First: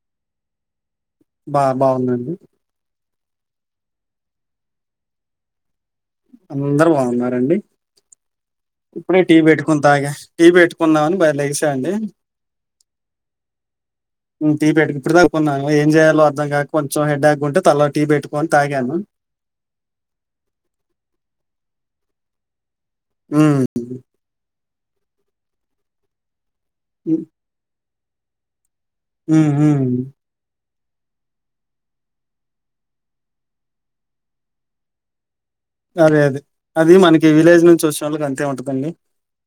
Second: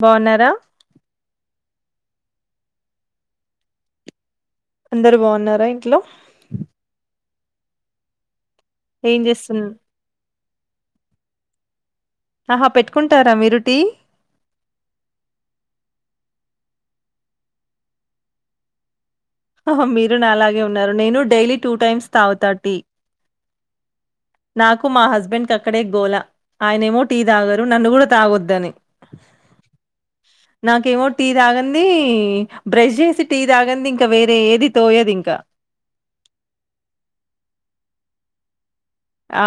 బావున్నారా? బా బాగున్న అండి. అందరు బావున్నారా ఇంట్లో? అందరు బాగున్నారండి. ఏం ఇప్పుడే టీ చేస్తున్ పెట్టుకొని తాగ టీ పెట్టుకుందామని బయలు లేస అండి. ఆహా పెట్టుకుంటారా మీరు టీ ఉమ్ టీ పెటకు ఇప్పుడు దాకా ఉన్నా ఏం చేయాలో అర్ద దయా కొంచెం హెడేక్ గా ఉంటే తలో టీ పెట్టుకొని తాగాను ఓహో మీరు నా అలాగే ఉన్నారు నేను డైలీ టూ టైమ్స్ తాగుతా టీ. ఉహ్ ఉమ్ నాకు మా హస్బెండ్ అక్కడే గోలా. ఆయన ఏమో టి ఉమ్ తాగరు నన్ను కూడా తాగొద్దని ఉమ్ ఉమ్ నాకు ఏమో టీ తాగంది, బ్రష్ చేసి టీ తాగంది ఇంక్ క వేరే ఏది తోయదు ఇంకా అదే అదే అది మనకి విలేజ్ నుంచి వచ్చిన వాళ్ళకి అంతే ఉంటదండి. ఆ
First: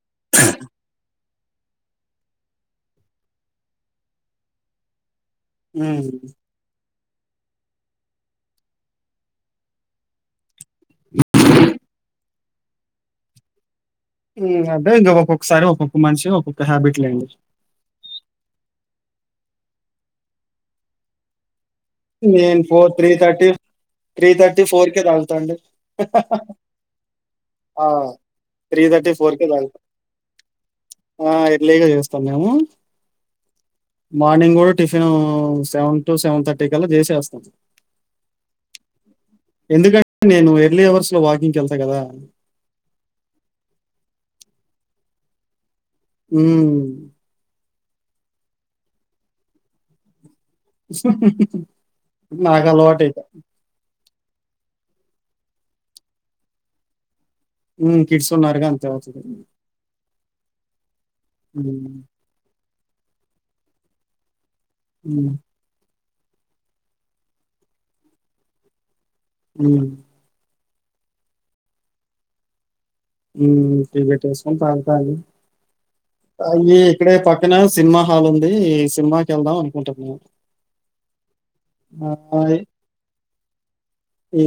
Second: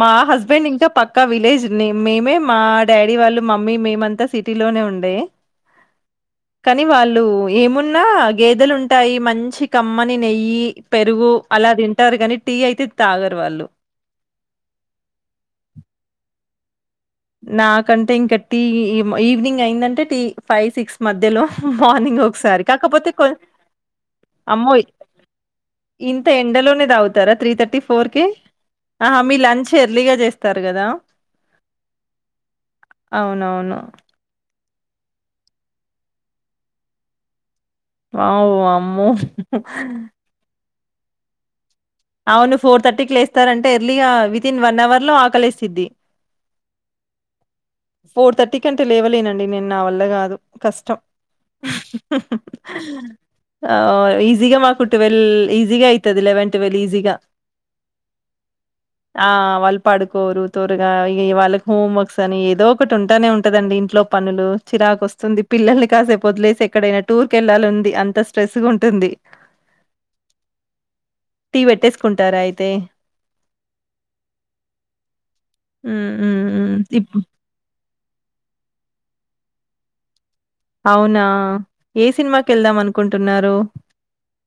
మా హస్బెండ్ ఇంకా పక్కా విలేజ్ [unintelligible] మేమే మా డాడీ వాళ్ళు మమ్మీ మేమంతా సిటీలోనే ఉండే ఉమ్ ఎ వాళ్ళు ఏమున్నా గేదెలుంటాయి మంచి కమ్మని నెయ్యి పెరుగు అలా తింటారు కాని టీ అయితే తాగరు వాళ్ళు [unintelligible] అదే ఒక్కొక్కసారి ఒక్కొక్క మనిషి ఒక్కొక్క హ్యాబిట్ లేండి నాకంటే ఇంకా టీ మై ఈవినింగ్ అయ్యింది అంటే టీ ఫైవ్ సిక్స్ మధ్యలో మార్నింగ్ నేను ఒకసారి ఫోర్ త్రీ కాకపోతే కొన్ థర్టీ త్రీ థర్టీ అమ్మాయ్, ఫోర్ కే తాగుతా అండి ఇంత ఎండలోనే తాగుతారా త్రీ థర్టీ ఆ ఫోర్ కే. త్రీ థర్టీ ఆహా ఫోర్ మీరు కే లంచ్ తాగుతా ఎర్లీగా చేస్తారు కదా? ఫంగారుము మోర్నీ ఇంకో tiffin seven to seven thirty కల్లా చేసేస్తాం అ వామ్మో లే అవర్స్‌లో వాకింగ్ అవును ఫోర్ థర్టీకి లేస్తారు అంటే ఎర్లీగా వి వితిన్ వన్ అవర్ లో ఆకలేసిద్ది హ్మ్మ్ ఫోర్ థర్టీ కంటే లేవలేనండి నేను నా వల్ల గాదు కష్టం నాకు అలవాటు ఇక ఆ ఈజీగా మాకు ట్వల్ ఈజీగా అవుతది లెవన్ ట్వల్ ఈజీగా ఉమ్, కిడ్స్ ఉన్నారుగా అంతే అవుతుంది ఆ వాళ్ళు పడుకోరు తోరగా ఇ వాళ్ళకి ఉమ్, హోమ్ వర్క్స్ అని ఏదో ఉంటానే ఉంటదండి ఇంట్లో పనులు చిరాకు ఉమ్, వస్తుంది పిల్లల్ని కాసేపు వదిలేసి ఎక్కడైనా టూర్ కెళ్ళాలని ఉంది అంత స్ట్రెస్ ఉంటుంది హ్మ్మ్ టీ పెట్టేసుకుంటారా అయితే టీ పేట్టేసుకుని తాగుతాంది హ్మ్. హ్మ్. హ్మ్. ఇప్ ఇక్కడే పక్కన సినిమా హాల్ ఉంది సినిమాకి వెళ్దాం అనుకుటుంది అవునా ఏ సినిమాకి వెళ్దాం అనుకుంటున్నారు రు ఈ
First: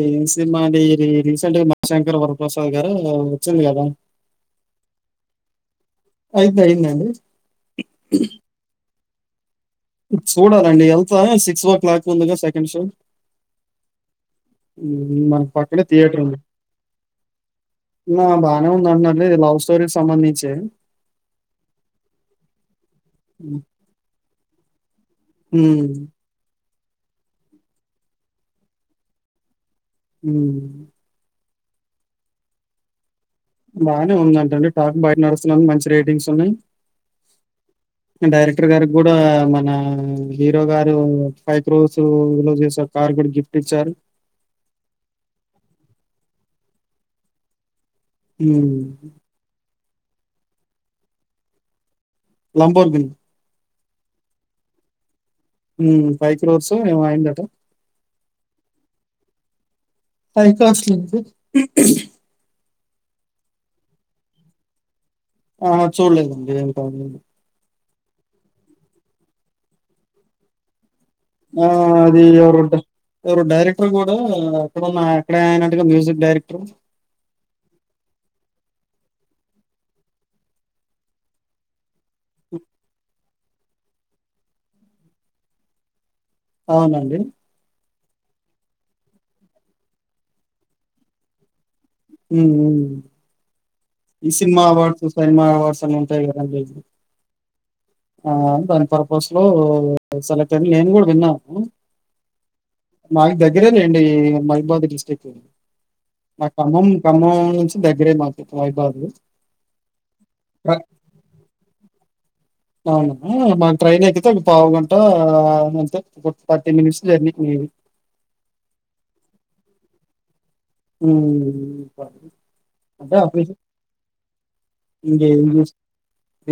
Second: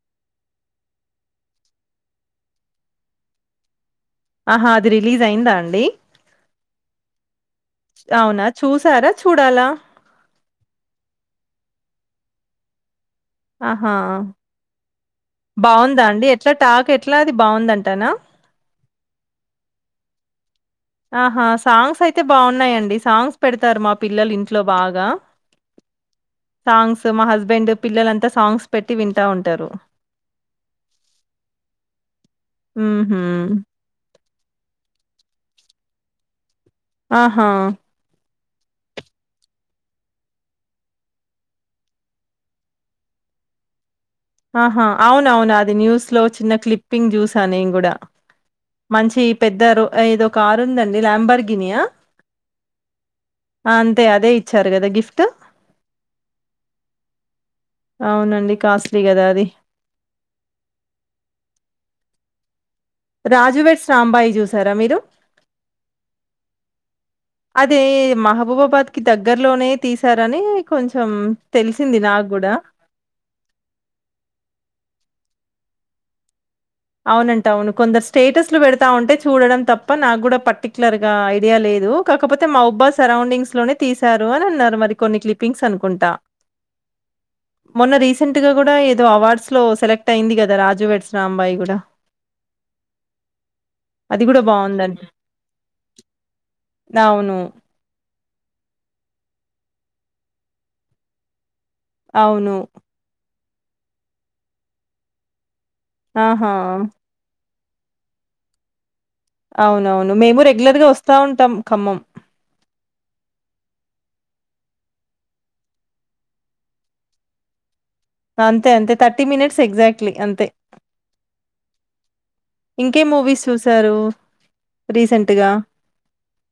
ప్రసాద్ గారు వచ్చింది కదా ఆహా అది రిలీజ్ అయిందా అండి అయితే అయిందండి అవునా చూసారా చూడాల చూడాలండి వెళ్తా సిక్స్ ఓ క్లాక్ ముందుగా సెకండ్ షో ఆహా మన పక్కనే బావుందా థియేటర్ అండి? ఉంది ఎట్లా టాక్ ఎట్లా అది బావుందంటానా? ఉన్న బాగానే ఉంది అన్నట్టు లవ్ స్టోరీకి సంబంధించి ఆహా సాంగ్స్ అయితే బాగున్నాయండి సాంగ్స్ పెడతారు మా పిల్లలు ఇంట్లో బా ఆగా హ సాంగ్స్ మా హస్బెండ్ పిల్లలంతా సాంగ్స్ పెట్టి వింటా ఉంటారు హ ఆ బాగానే ఉందంటండి టాక్ బయట నడుస్తు మంచి రేటింగ్స్ ఉన్నాయి ఆహా డైరెక్టర్ గారి కూడా మన హీరో గారు ఫైవ్ క్రోస్ లో చేసే కార్ కూడా గిఫ్ట్ ఇచ్చారు ఆహా! అవునవును. అది న్యూస్‌లో చిన్న క్లిప్పింగ్ జూసా నేను కూడా హ్మ్ మంచి పెద్దారు ఏదో ఒక కారు ఉందండి ల్యాంబర్గనియా లంబార్ఘిని అంతే కదా ఇచ్చారు కదా గిఫ్ట్ మ్మ్ ఫైవ్ క్రోర్స్ ఏమో అయిందట దాది high class look Raju weds Rambai చూసారా మీరు. ఆహ చూడలేదండి ఇంకాను అదే మహబూబాబాద్ కి దగ్గరలోనే తీసారని కొంచె ఆ అది ఎవరు ఎవరు డైరెక్టర్ కూడ అప్పల నాయి ఇక్కడ అయినట్టుగా మ్యూజీక్ డైరెక్టర్ అవునంట అవును. కొందరు స్టేటస్లు పెడతా ఉంటే చూడడం తప్ప నాకు కూడా పర్టిక్యులర్ గా ఐడియా లేదు కాకపోతే మహుబ్బ సరౌండింగ్స్ లోనే తీసారు అని అన్నారు మరి కొన్ని క్లిపింగ్స్ అనుకుంటా అవునండి మొన్న రీసెంట్ గా కూడా ఏదో అవార్డ్స్లో సెలెక్ట్ అయింది కదా రాజు వెడ్స్ రాంబాయి కూ డ మ్మ్ అది గూడా సినిమా బావుందంట. అవార్డ్స్, సైమా అవార్డ్స్ అన్ని ఉంటాయి కదండి హ్మ్. అవును. ఆ దాని పర ఫస్ లో సెలెక్ట్ అని నేను కూడా విన్నా అవును గ్గరే నండి మహబాద్ డిస్టిక్ట్ ఆహా కమం కమ ఖమ్మం ఖమ్మం నుంచి దగ్గరే మాకు మహాభాదు అవునవును మేము రెగ్యులర్ గా వస్తా ఉంటాం ఖమ్మం అవున మాకు ట్రైన్ ఎక్కితే ఒక పావు గంట అంతే థర్టీ మినిట్స్ జర్నీ అంతే అంతే థర్టీ మినిట్స్ ఎగ్జాక్ట్లీ అంతే మ్మ్ ఇంకే మూవీస్ చూసారు ఇంకేం రీసెంట్గా చూసి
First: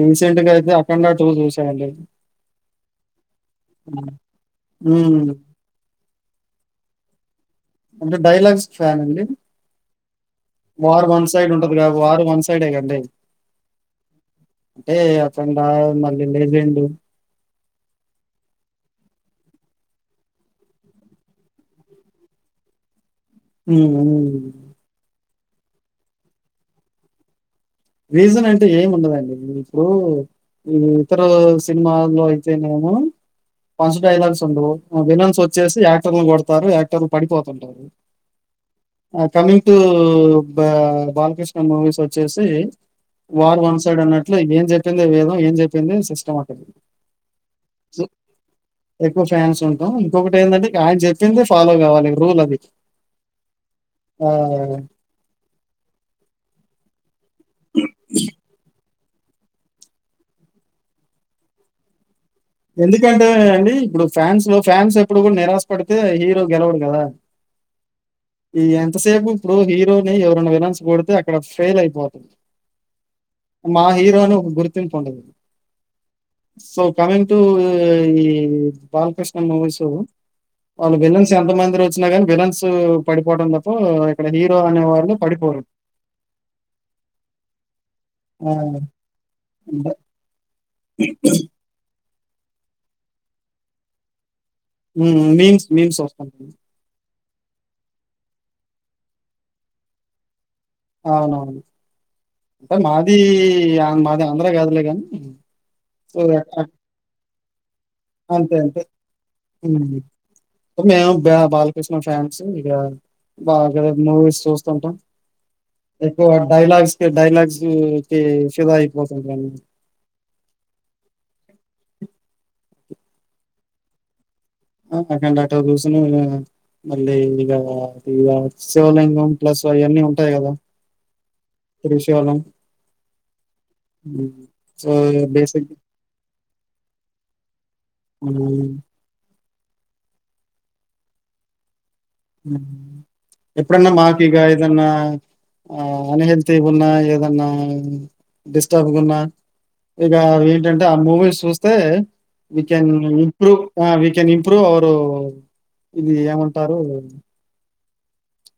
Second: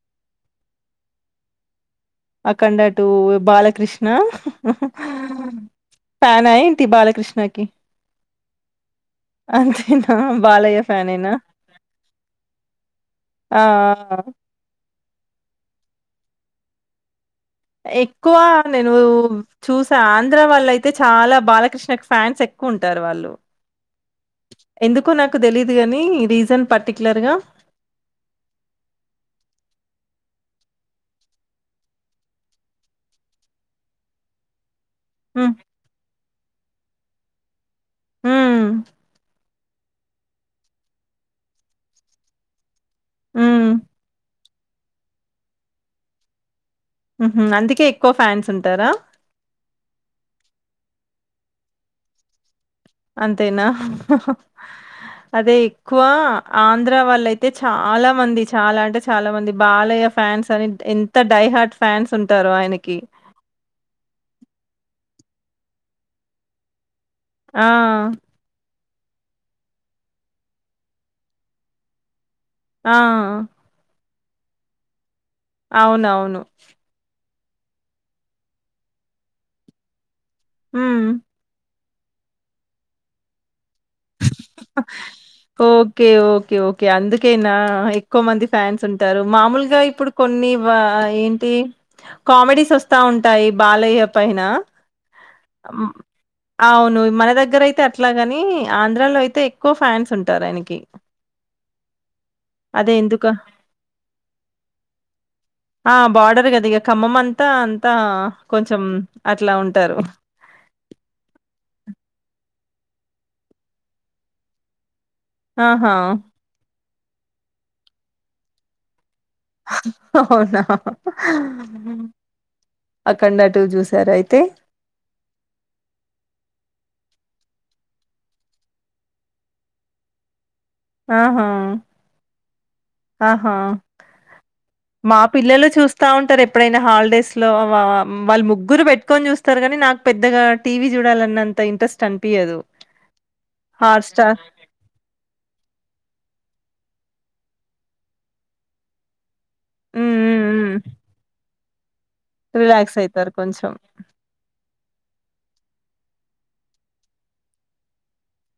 రీసెంట్ గా అయితే అఖండ టూ చూసానండి అఖండ టూ బాలకృష్ణ ఉమ్. ఉమ్. ఫ్యానా ఏంటి బాలకృష్ణ అంటే డైలాగ్స్ కి ఫ్యాన్ అండి అంతేనా బాలయ్య వార్ వన్ ఫ్యానేనా? సైడ్ ఉంటది వారు వన్ సైడే గా అండి ఆ! అంటే అఖండ [unintelligible] లెజెండు ఎక్కువ నేను చూసా ఆంధ్ర వాళ్ళు అయితే చాలా బాలకృష్ణ కు ఫ్యాన్స్ ఎక్కువ ఉంటారు వాళ్ళు మ్మ్ మ్మ్ కు తెలిదు గాని రీజన్ పర్టిక్యలర్ గా రీజన్ అంటే ఏమి ఉండదండి ఇప్పుడు ఈ ఇతర సినిమాల్లో అయితేనేమో పంచ్ డైలాగ్స్ ఉండవు. విలన్స్ హ్మ్. వచ్చేసి యాక్టర్లను కోడు వాళ్ళు యాక్టర్ పడిపోతుంటారు. హ్మ్. ఆ కాని ఇటు బ బాలకృష్ణ మూవీస్ వచ్చేసి వార్ హ్మ్. వన్ సైడ్ అన్నట్లు ఏం చెప్పింది వేదం ఏం చెప్పింది సిస్టమాటిక్, ఊహు అందుకే ఎక్కువ ఫ్యాన్స్ ఉంటారా, ఇంకొకటి ఏందింటే ఆయన చెప్పింది ఫాలో కావాలి రూల్ అది. అంతేనా ఆహ్, అదే ఎక్కువా ఆంధ్ర వాళ్ళ అ అయితే చాలా మంది చాలా అంటే చా చాలా మంది బాలయ్య ఫ్యాన్స్ అని ఎంత డై హార్ట్ ఫ్యాన్స్ ఉంటారో ఆయనకి. ఎందుకంటే ఆండీ ఇప్పుడు ఫ్యాన్స్ లో ఫ్యాన్స్ ఎప్పుడు గూడ నిరాశపడితే హీరో గెలవడు కదా ఆ ఈ ఎంతసేపు ఇప్పుడు హీరోని ఎవరైనా విలన్స్ కొడితే అక్కడ ఫెయిల్ అయిపోతుంది ఆ మా హీరో అని ఒక గుర్తింపు ఉండదు అవునవును ఇఈ బాలకృష్ణ మూవీసు వాళ్ళు హ్మ్. విలన్స్ ఎంత మంది రా వచ్చిన కాని విలన్స్ పడిపోవడం త ఓకే ఓకే ఓకే అందుకేనా ఎక్కువ మంది ఆ! ఫ్యాన్స్ ఉంటారు మామూలుగా అంటే ఇప్పుడు కొన్ని ఏంటి కామెడీస్ వస్తుంటాయి బాలయ్య పైన హ్మ్. మీమ్స్, మీమ్స్ వస్తుంటాయి. అవును మన దగ్గర అయితే అ అట్లాగని ఆంధ్రాలో అయితే ఎక్కువ ఫ్యాన్స్ ఉంటారు ఆయనకి అవునవును అంటే అదే మాది ఎందుక మాది ఆంధ్ర కాదులే కానీ ఆ! సో బార్డర్ గదా! ఇగ ఖమ్మం అంతా, అంతా అంతే అంతే కొంచెం అట్లా ఉంటారు. హు మేము బాలకృష్ణ ఫ్యాన్ ఇగ బాగా మూవీస్ చూస్తుంటాం ఆహా! ఎక్కువ డైలాగ్స్ డైలగ్స్ కి ఫిదా అయి అవునా అఖండ టూ చూసారా అయితే ఆ అఖండ టూ చూసును మళ్ళీ ఇగ ఇగ శివలింగం ప్లస్ అయన్నీ ఉంటాయి కదా ఆ త్రిశూలం హా సో మా పిల్లలు బేసిక్ చూస్తావుంటారు ఎప్పుడైనా హాలిడేస్ లో వా వాళ్ళు ముగ్గురు పెట్టుకొని చూస్త స్తారుగాని నాకు పెద్దగా టీవీ చూడాలన్నంత ఇంట్రెస్ట్ అనిపియదు. హమ్ ఎప్పుడన్న హాట్‌స్టార్ మాకిగా ఏదన్నా ఆ అనే వున్న ఏదన్నా డిస్టబ్ గున్నా ఇగ హ్మ్. హ్మ్. హ్మ్. ఏంటంటే ఆ మూవీస్ చూస్త తే వి కన్ రిలాక్స్ అయితారు ఇంప్రూవ్ కొంచెం. ఆ వి కెన్ ఇంప్రూవ్ అవర్ ఇప్పుడు ఇది ఏమంటారు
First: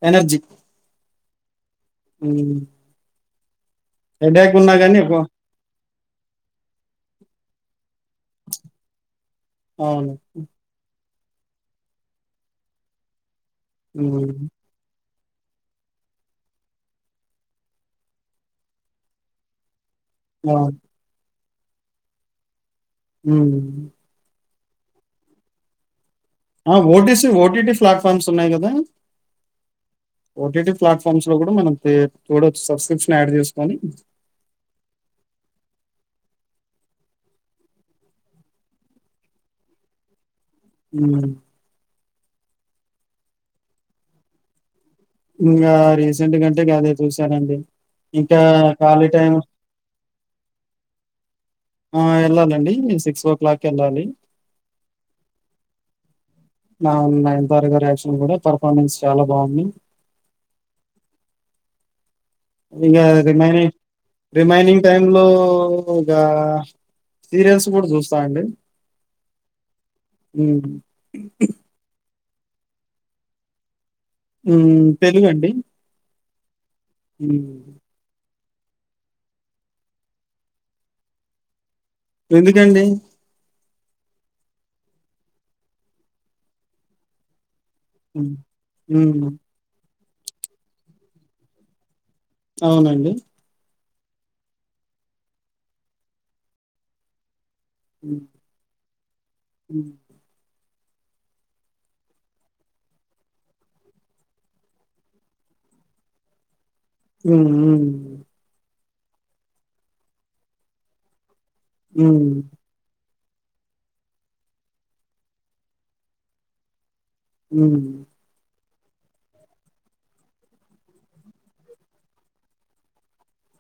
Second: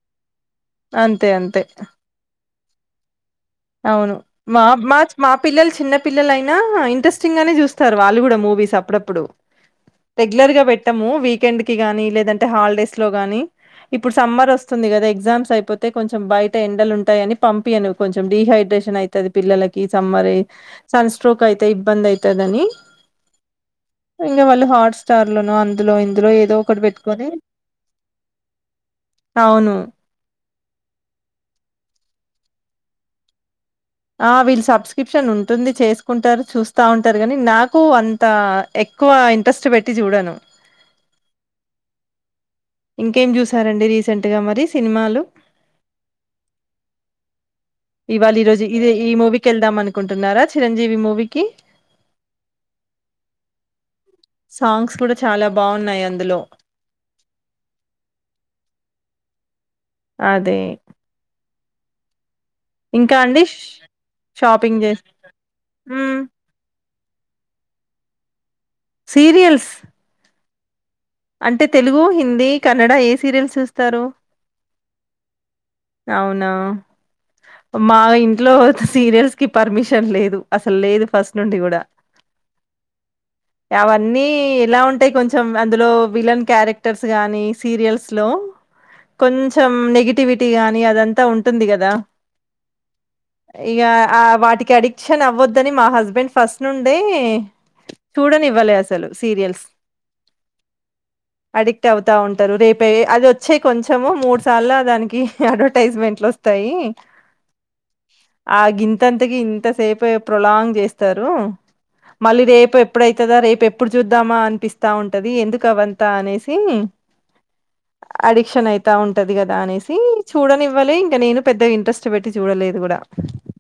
ఎనర్జీ అంతే అంతే ఉ అవును మా మా మా పిల్లలు చిన్న పిల్లలయినా ఇంట్రెస్టింగ్ గానే చూస్తారు వాళ్ళు కూడా మూవీస్ అప్పుడప్పుడు అవును రెగ్యులర్ గా పెట్టము వీకెండ్ కి కానీ లేదంటే హాలిడేస్ లోగానీ ఇప్పుడు హ్మ్. సమ్మర్ వస్తుంది కదా ఎ ఎగ్జామ్స్ అయిపోతే కొంచెం బయట ఎండలు ఉంటాయని పంపియ ను కొంచెం డిహైడ్రేషన్ అయితది పిల్లల కి సమ్మరి అవును. సన్స్ట్రోక్ అయితే ఇబ్బంది అయితదని హు వాళ్ళు హాట్ స్టార్ ల నో అందులో ఇందులో ఏదో ఆ ఒకటి ఓటీసి పెట్టుకొని ఓటీటి ప్లాట్ఫార్మ్స్ ఉన్నాయి కదా అవును. ఓటీటీ ప్లాట్ఫామ్స్ లో కూడా మనో సబ్స్క్రిప్షన్ యాడ్ చే ఆ వీళ్ళు సబ్స్క్రిప్షన్ ఉంటుంది చేసుకుంటారు చూస్ స్తా ఉంటరు గని నాకు అంత ఎక్కువ ఇంట్రెస్ట్ పెట్టి చూడను ఉ ఇంకేం చూసారండి రీసెంట్ గా మరి సినిమాలు? ఇంకా రీసెంట్ కంటే కదే చూసానండి ఇవాళ, ఇంకా ఈరోజు ఇదే ఖాళీ ఈ టైం మూవీకెళ్దాం అనుకుంటున్నారా 'చిరంజీవి' మూవీకి? ఆ వెళ్ళాలండి సిక్స్ ఓ క్లాక్ ఎళ్ళాలి సాంగ్స్ కూడా చాలా బాగున్నాయి అందులో నా ఉ నయనతార యాక్షన్ కూడా పర్ఫార్మెన్స్ చాలా బాగుంది అదే ఇగ ఇంకా అండి ష్ రిమైనింగ్ షాపింగ్ రిమైనింగ్ చేసి టైమ్ లో ఇగ మ్మ్ సీరియల్స్ కూడా చూస్తా అండి సీరియల్స్ ఉ అంటే తెలుగు హిం ది కన్నడ ఏ సీరియల్స్ చూస్తారు మ్మ్ తెలుగండి అవునా హ్మ్. మాగా ఇ ట్లో సీరియల్స్ కి పర్మిషన్ లేదు అసలు లేదు ఫస్ట్ నుండి కూడా ఎందుకండి అవన్నీ ఎలా ఉంటాయి కొంచెం అందులో విలన్ క్యారెక్టర్స్ గాని సీరియల్స్ లో హ్మ్. హ్మ్. కొంచెం నెగిటి ఎక్టివిటీ గాని అదంతా ఉంటుంది కదా అవునండి ఇక ఆ వాటికి అడిక్షన్ అవ్వద్దని మా హస్బెండ్ ఫస్ట్ నుండి హ్మ్ చూడ నివ్వలే అసలు సీరియల్స్ అడిక్ట్ అవుతా ఉంటారు రేప అది వచ్చే కొంచెము మూడు సార్లు దానికి అడ్వర్టైజ్మెంట్లు వస్తాయి హ్మ్ మ్మ్ ఇంతంతకి ఇంతసేపు ప్రొలాంగ్ చేస్తారు మళ్ళీ హ్మ్ రేపు ఎప్ ప్పుడైతాదా రేపు ఎప్పుడు చూద్దామా అనిపిస్తా ఉంటది ఎందుకు కవంత అనేసి మ్మ్ తా ఉంటది కదా అనేసి చూడనివ్వలే ఇంకా నేను పెద్ద ఇంట్రెస్ట్ పెట్టి చూడలేదు కూడా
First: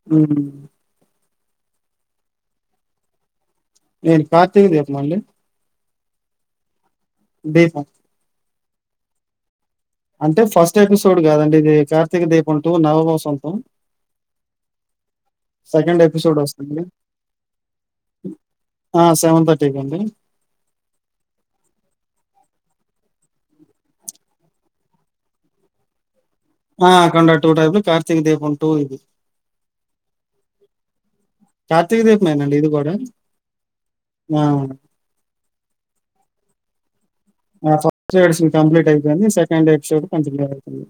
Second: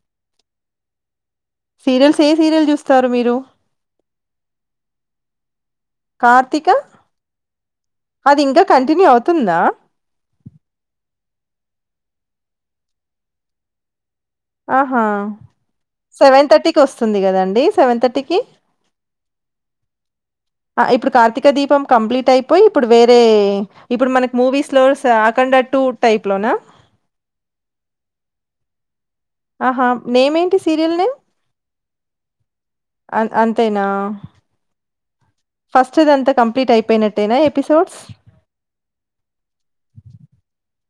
హ్మ్ సీరియల్స్ ఏ సీరియల్ చూస్తారు మీరు నేను కార్తీక దీపం అండి కార్తిక బేఫా అది ఇంకా కంటిన్యూ అవుతుందా అంటే ఫస్ట్ ఎపిసోడ్ కాదండి ఇది కార్తీక దీపం టూ నవవసంతం ఆహా సెకండ్ ఎపిసోడ్ సెవెన్ థర్టీకి వస్తుంది కదండి సెవెన్ థర్టీకి ఆ! అండి. ఇప్పుడు కార్తీక దీపం కంప్లీట్ అయిపోయి ఇప్పుడు వేరే ఇప్పుడు మనకి మూవీస్ లో అకం టటు టైప్ లో ఆ అకండా టూ టైప్లో కార్తీక దేపం టూ ఇది ఆహా నేమేంటి సీరియల్ నేమ్ కార్తక దీపమేనండి ఇదికూ అన్ ఆ అంతేనా ఫస్టుధాంతా కంప్లీట్ అయిపోయినట్ ఆ ఫస్ట్ ఎడ్ కంప్లీట్ అయిపోయింది సెకండ్ ఎపిసోడ్ కొంచెం [unintelligible] అవుతుంది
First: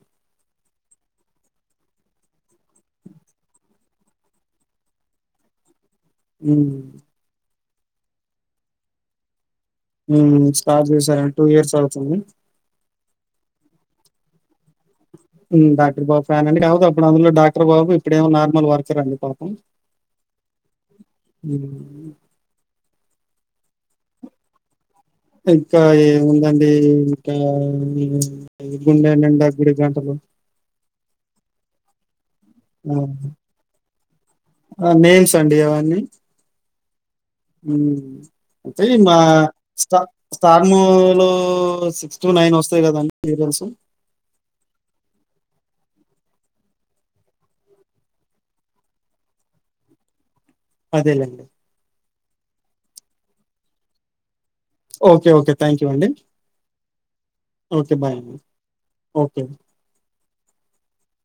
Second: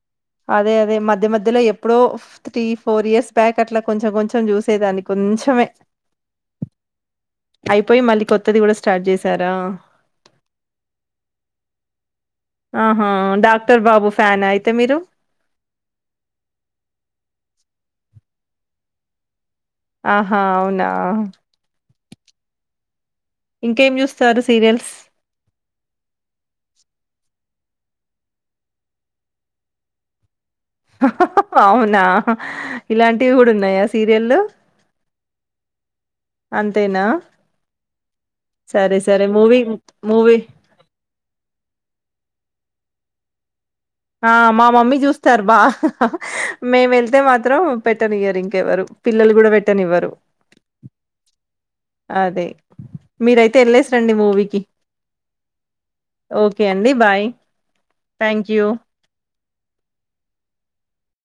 అదే అదే మధ్య మధ్యలో ఎప్పుడో త్రీ ఫోర్ ఇయర్స్ బ్యాక్ అట్లా ట్ల కొంచెం కొంచెం చూసేదాన్ని కొంచమే అ అయిపోయి మళ్ళీ కొత్తది కూడా స్టార్ట్ చేసారా స్టార్ట్ చేసార టూ ఇయర్స్ అవుతుంది ఆహా! 'డాక్టర్ బాబు' ఫ్యానా అయితే మీరు డాక్టర్ బాబు ఫ్యాన్ అండి కాదు అప్పుడు అందులో డాక్టర్ బాబు ఇప్పుడమో నార్మల్ వర్కర్ అండి పాపం ఆహా అవునా హ్మ్. ఇంకేం జూస్తారు సీరియల్స్? ఇంకా ఏముందండి హ గుండె నిండా గుడి గంటలు అహ అహ అవునా ఇలాంటివి కూడా ఉన్నాయి సార్ నేమ్స్ అండి అవన్నీ అంతేనా? అంటే సరే మా సరే మూవీ స్ట మూవీ స్టార్మలో సిక్స్ టూ నైన్ వస్తాయి కదా అండి మీకు తెలుసు ఆ మా మమ్మీ చూస్తారు బాగా మేము వెళ్తే మాత్రం పెట్టని ఇవ్వరు ఇంకెవ్వరు పిల్లలు కూడా పెట్టని ఇవ్వరు అదేలేండి మీరయితే వెళ్ళసి రండి మూవీకి ఓకే ఓకే థ్యాంక్ యూ అండి ఓకే అండి bye okay bye thank you okay